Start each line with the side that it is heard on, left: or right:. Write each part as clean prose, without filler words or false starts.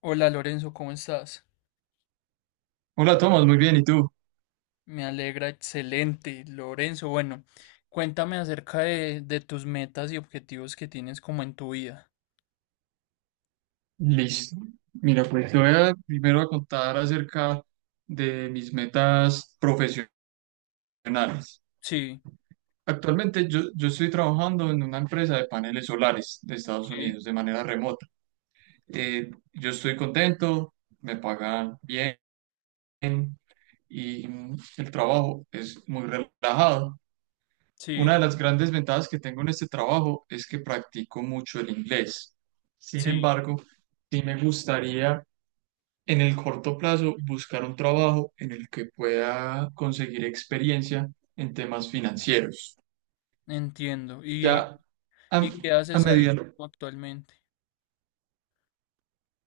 left: Hola Lorenzo, ¿cómo estás?
right: Hola Tomás, muy bien, ¿y tú?
left: Me alegra, excelente. Lorenzo, bueno, cuéntame acerca de tus metas y objetivos que tienes como en tu vida.
right: Listo. Mira, pues te voy a primero a contar acerca de mis metas profesionales.
left: Sí,
right: Actualmente yo estoy trabajando en una empresa de paneles solares de Estados
left: sí,
right: Unidos de manera remota. Yo estoy contento, me pagan bien y el trabajo es muy relajado. Una
left: sí,
right: de las grandes ventajas que tengo en este trabajo es que practico mucho el inglés. Sin
left: sí,
right: embargo, sí me gustaría en el corto plazo buscar un trabajo en el que pueda conseguir experiencia en temas financieros.
left: entiendo. ¿Y,
right: Ya a,
left: y qué
right: a
left: haces ahí
right: medida,
left: actualmente?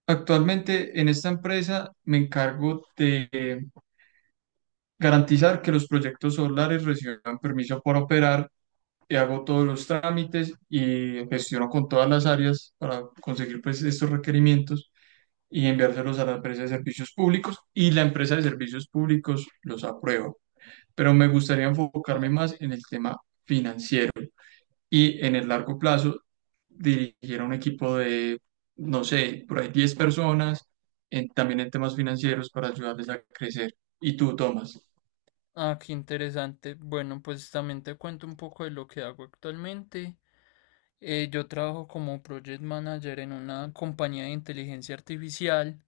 right: actualmente en esta empresa me encargo de garantizar que los proyectos solares reciban permiso para operar. Y hago todos los trámites y gestiono con todas las áreas para conseguir pues estos requerimientos y enviárselos a la empresa de servicios públicos, y la empresa de servicios públicos los aprueba. Pero me gustaría
left: Ah,
right: enfocarme más en el tema financiero y en el largo plazo dirigir a un equipo de, no sé, por ahí 10 personas, también en temas financieros para ayudarles a crecer. ¿Y tú, Tomás?
left: ah, qué interesante. Bueno, pues también te cuento un poco de lo que hago actualmente. Yo trabajo como project manager en una compañía de inteligencia artificial.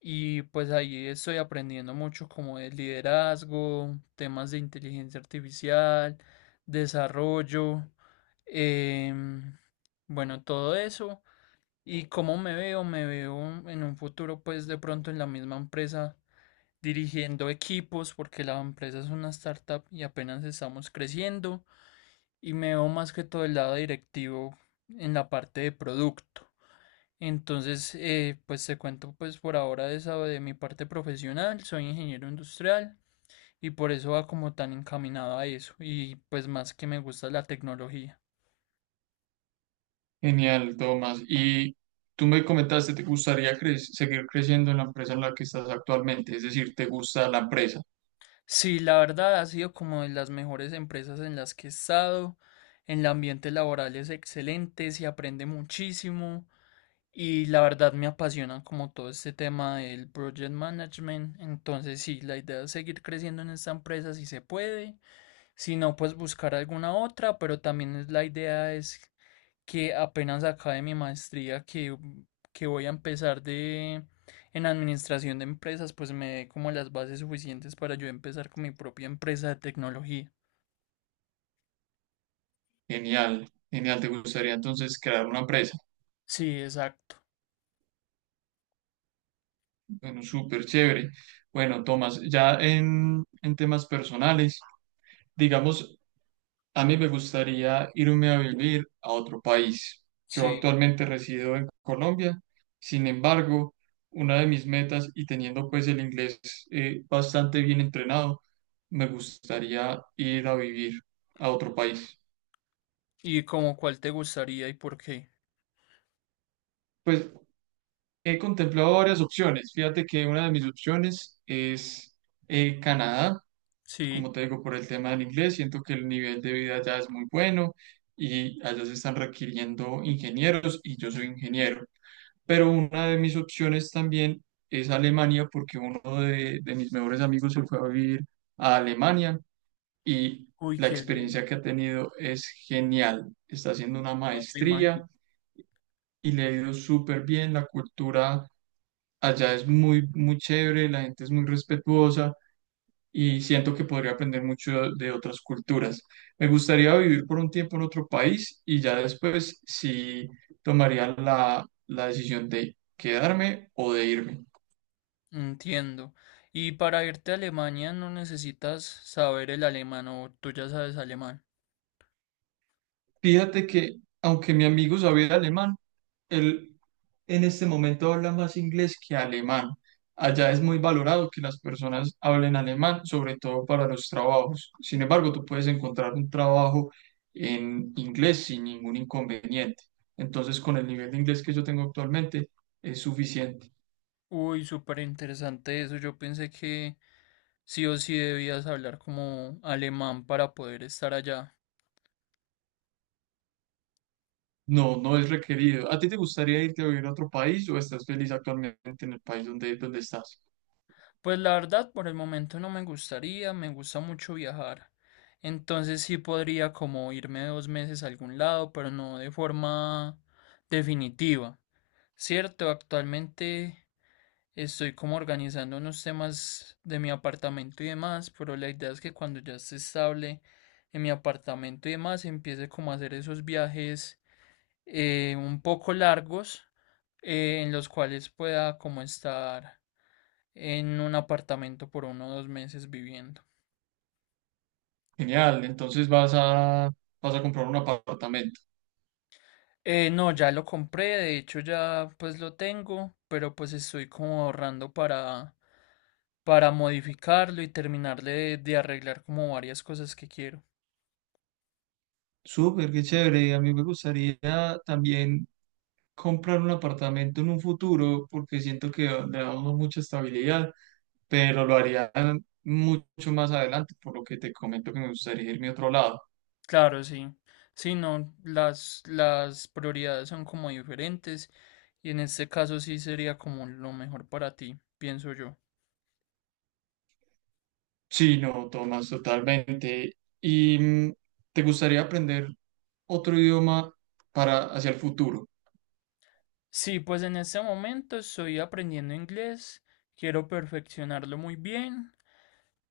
left: Y pues ahí estoy aprendiendo mucho como de liderazgo, temas de inteligencia artificial, desarrollo, em, bueno, todo eso. Y cómo me veo en un futuro pues de pronto en la misma empresa dirigiendo equipos porque la empresa es una startup y apenas estamos creciendo. Y me veo más que todo el lado directivo en la parte de producto. Entonces, pues te cuento pues por ahora de esa de mi parte profesional, soy ingeniero industrial y por eso va como tan encaminado a eso y pues más que me gusta la tecnología.
right: Genial, Tomás. Y tú me comentaste, ¿te gustaría seguir creciendo en la empresa en la que estás actualmente? Es decir, ¿te gusta la empresa?
left: Sí, la verdad ha sido como de las mejores empresas en las que he estado, el ambiente laboral es excelente, se aprende muchísimo y la verdad me apasiona como todo este tema del project management, entonces sí, la idea es seguir creciendo en esta empresa si se puede. Si no, pues buscar alguna otra, pero también la idea es que apenas acabe mi maestría que voy a empezar de en administración de empresas, pues me dé como las bases suficientes para yo empezar con mi propia empresa de tecnología.
right: Genial, genial. ¿Te gustaría entonces crear una empresa?
left: Sí, exacto.
right: Bueno, súper chévere. Bueno, Tomás, ya en temas personales. Digamos, a mí me gustaría irme a vivir a otro país. Yo
left: Sí.
right: actualmente resido en Colombia, sin embargo, una de mis metas y teniendo pues el inglés bastante bien entrenado, me gustaría ir a vivir a otro país.
left: ¿Y como cuál te gustaría y por qué?
right: Pues he contemplado varias opciones. Fíjate que una de mis opciones es, Canadá.
left: Sí.
right: Como te digo, por el tema del inglés, siento que el nivel de vida allá es muy bueno y allá se están requiriendo ingenieros y yo soy ingeniero. Pero una de mis opciones también es Alemania porque uno de mis mejores amigos se fue a vivir a Alemania, y
left: Uy,
right: la
left: qué bien.
right: experiencia que ha tenido es genial. Está haciendo una
left: No me imagino.
right: maestría y le ha ido súper bien. La cultura allá es muy, muy chévere, la gente es muy respetuosa y siento que podría aprender mucho de otras culturas. Me gustaría vivir por un tiempo en otro país y ya después sí tomaría la decisión de quedarme o de irme.
left: Entiendo. Y para irte a Alemania no necesitas saber el alemán o tú ya sabes alemán.
right: Fíjate que aunque mi amigo sabía alemán, él en este momento habla más inglés que alemán. Allá es muy valorado que las personas hablen alemán, sobre todo para los trabajos. Sin embargo, tú puedes encontrar un trabajo en inglés sin ningún inconveniente. Entonces, con el nivel de inglés que yo tengo actualmente, es suficiente.
left: Uy, súper interesante eso. Yo pensé que sí o sí debías hablar como alemán para poder estar allá.
right: No, no es requerido. ¿A ti te gustaría irte a vivir a otro país o estás feliz actualmente en el país donde estás?
left: Pues la verdad, por el momento no me gustaría, me gusta mucho viajar. Entonces sí podría como irme 2 meses a algún lado, pero no de forma definitiva. Cierto, actualmente estoy como organizando unos temas de mi apartamento y demás, pero la idea es que cuando ya esté estable en mi apartamento y demás, empiece como a hacer esos viajes un poco largos en los cuales pueda como estar en un apartamento por 1 o 2 meses viviendo.
right: Genial, entonces vas a comprar un apartamento.
left: No, ya lo compré, de hecho ya pues lo tengo, pero pues estoy como ahorrando para modificarlo y terminarle de arreglar como varias cosas que quiero.
right: Súper, qué chévere. A mí me gustaría también comprar un apartamento en un futuro porque siento que le da a uno mucha estabilidad, pero lo haría mucho más adelante, por lo que te comento que me gustaría irme a otro lado.
left: Claro, sí. Sí, no, las prioridades son como diferentes y en este caso sí sería como lo mejor para ti, pienso yo.
right: Sí, no, Tomás, totalmente. ¿Y te gustaría aprender otro idioma para hacia el futuro?
left: Sí, pues en este momento estoy aprendiendo inglés, quiero perfeccionarlo muy bien.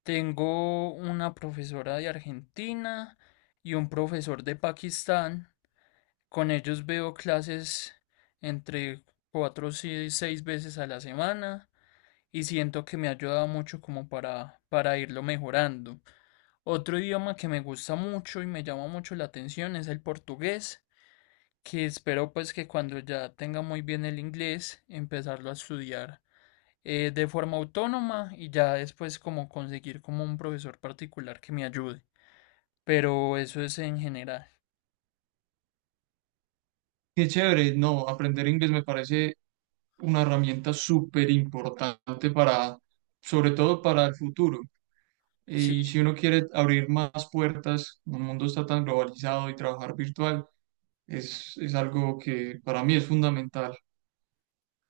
left: Tengo una profesora de Argentina y un profesor de Pakistán. Con ellos veo clases entre 4 y 6 veces a la semana y siento que me ha ayudado mucho como para, irlo mejorando. Otro idioma que me gusta mucho y me llama mucho la atención es el portugués que espero pues que cuando ya tenga muy bien el inglés, empezarlo a estudiar de forma autónoma y ya después como conseguir como un profesor particular que me ayude. Pero eso es en general.
right: Qué chévere, no, aprender inglés me parece una herramienta súper importante para, sobre todo para el futuro.
left: Sí,
right: Y si uno quiere abrir más puertas, el mundo está tan globalizado, y trabajar virtual es algo que para mí es fundamental.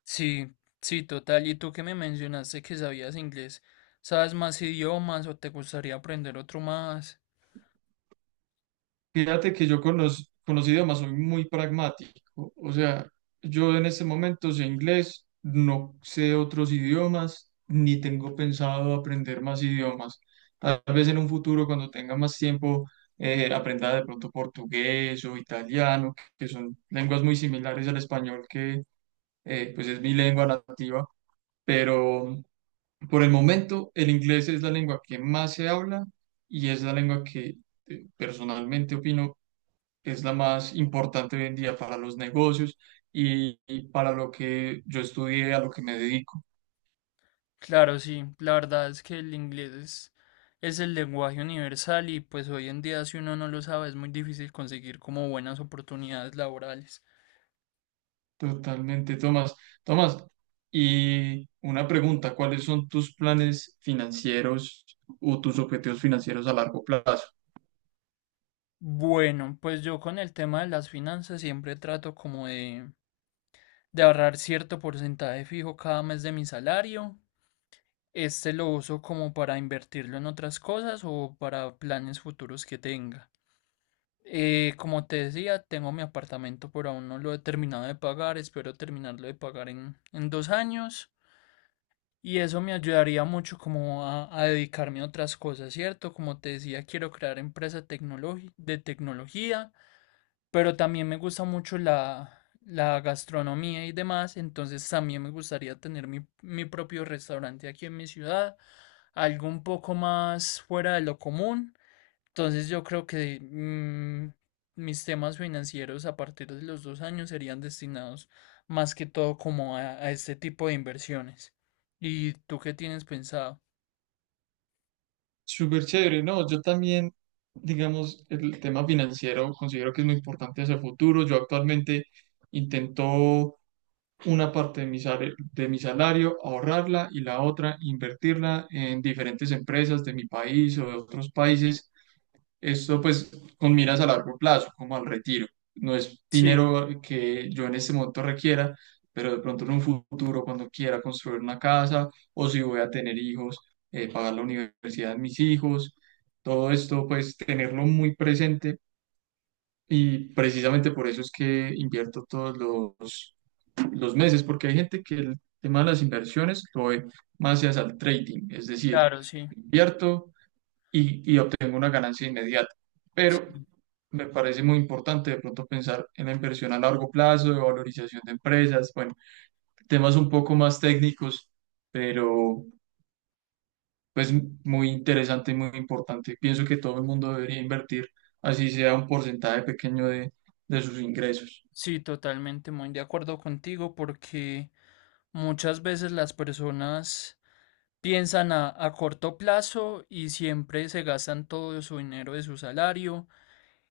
left: sí, sí, total. Y tú que me mencionaste que sabías inglés, ¿sabes más idiomas o te gustaría aprender otro más?
right: Fíjate que yo con los idiomas soy muy pragmático. O sea, yo en este momento sé inglés, no sé otros idiomas, ni tengo pensado aprender más idiomas. Tal vez en un futuro, cuando tenga más tiempo, aprenda de pronto portugués o italiano, que son lenguas muy similares al español, que, pues es mi lengua nativa. Pero por el momento, el inglés es la lengua que más se habla y es la lengua que, personalmente opino, es la más importante hoy en día para los negocios y para lo que yo estudié, a lo que me dedico.
left: Claro, sí, la verdad es que el inglés es el lenguaje universal y pues hoy en día si uno no lo sabe es muy difícil conseguir como buenas oportunidades laborales.
right: Totalmente, Tomás. Tomás, y una pregunta, ¿cuáles son tus planes financieros o tus objetivos financieros a largo plazo?
left: Bueno, pues yo con el tema de las finanzas siempre trato como de, ahorrar cierto porcentaje fijo cada mes de mi salario. Este lo uso como para invertirlo en otras cosas o para planes futuros que tenga. Como te decía, tengo mi apartamento, pero aún no lo he terminado de pagar. Espero terminarlo de pagar en 2 años. Y eso me ayudaría mucho como a, dedicarme a otras cosas, ¿cierto? Como te decía, quiero crear empresa de tecnología. Pero también me gusta mucho la gastronomía y demás, entonces también me gustaría tener mi propio restaurante aquí en mi ciudad, algo un poco más fuera de lo común. Entonces yo creo que mis temas financieros a partir de los 2 años serían destinados más que todo como a, este tipo de inversiones. ¿Y tú qué tienes pensado?
right: Súper chévere, ¿no? Yo también, digamos, el tema financiero considero que es muy importante hacia el futuro. Yo actualmente intento una parte de de mi salario, ahorrarla y la otra invertirla en diferentes empresas de mi país o de otros países. Esto pues con miras a largo plazo, como al retiro. No es
left: Sí,
right: dinero que yo en este momento requiera, pero de pronto en un futuro, cuando quiera construir una casa o si voy a tener hijos, pagar la universidad de mis hijos, todo esto pues tenerlo muy presente, y precisamente por eso es que invierto todos los los meses, porque hay gente que el tema de las inversiones lo ve más hacia el trading, es decir,
left: claro, sí.
right: invierto y obtengo una ganancia inmediata. Pero
left: Sí,
right: me parece muy importante de pronto pensar en la inversión a largo plazo, de valorización de empresas, bueno, temas un poco más técnicos, pero pues muy interesante y muy importante. Pienso que todo el mundo debería invertir, así sea un porcentaje pequeño de sus ingresos.
left: sí, totalmente muy de acuerdo contigo porque... Muchas veces las personas piensan a corto plazo y siempre se gastan todo su dinero de su salario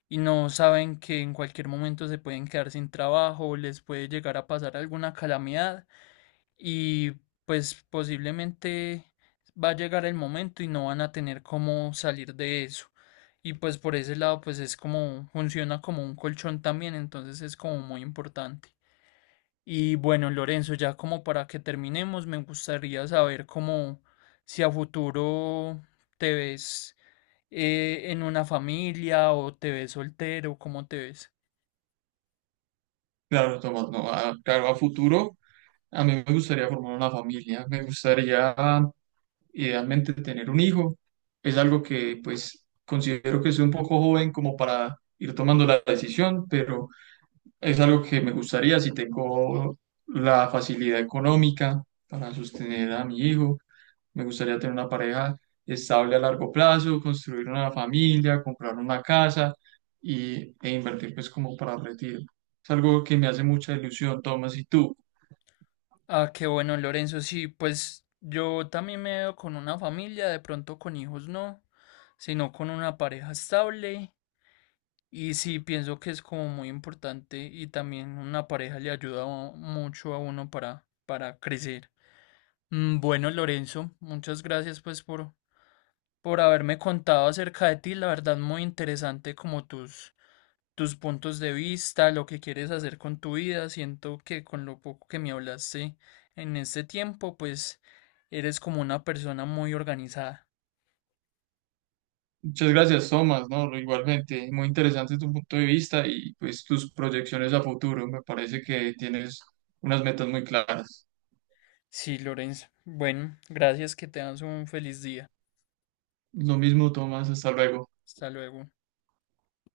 left: y no saben que en cualquier momento se pueden quedar sin trabajo, les puede llegar a pasar alguna calamidad y pues posiblemente va a llegar el momento y no van a tener cómo salir de eso. Y pues por ese lado pues es como funciona como un colchón también, entonces es como muy importante. Y bueno, Lorenzo, ya como para que terminemos, me gustaría saber cómo si a futuro te ves en una familia o te ves soltero, cómo te ves.
right: Claro, Tomás, no, claro, a futuro a mí me gustaría formar una familia, me gustaría idealmente tener un hijo. Es algo que pues considero que soy un poco joven como para ir tomando la decisión, pero es algo que me gustaría si tengo la facilidad económica para sostener a mi hijo. Me gustaría tener una pareja estable a largo plazo, construir una familia, comprar una casa y, e invertir pues como para el retiro. Es algo que me hace mucha ilusión, Tomás, ¿y tú?
left: Ah, qué bueno, Lorenzo, sí, pues yo también me veo con una familia, de pronto con hijos no, sino con una pareja estable. Y sí, pienso que es como muy importante y también una pareja le ayuda mucho a uno para crecer. Bueno, Lorenzo, muchas gracias pues por, haberme contado acerca de ti. La verdad, muy interesante como tus puntos de vista, lo que quieres hacer con tu vida. Siento que con lo poco que me hablaste en este tiempo, pues eres como una persona muy organizada.
right: Muchas gracias, Tomás, ¿no? Igualmente, muy interesante tu punto de vista y pues tus proyecciones a futuro. Me parece que tienes unas metas muy claras.
left: Sí, Lorenzo. Bueno, gracias, que te tengas un feliz día.
right: Lo mismo, Tomás, hasta luego.
left: Hasta luego.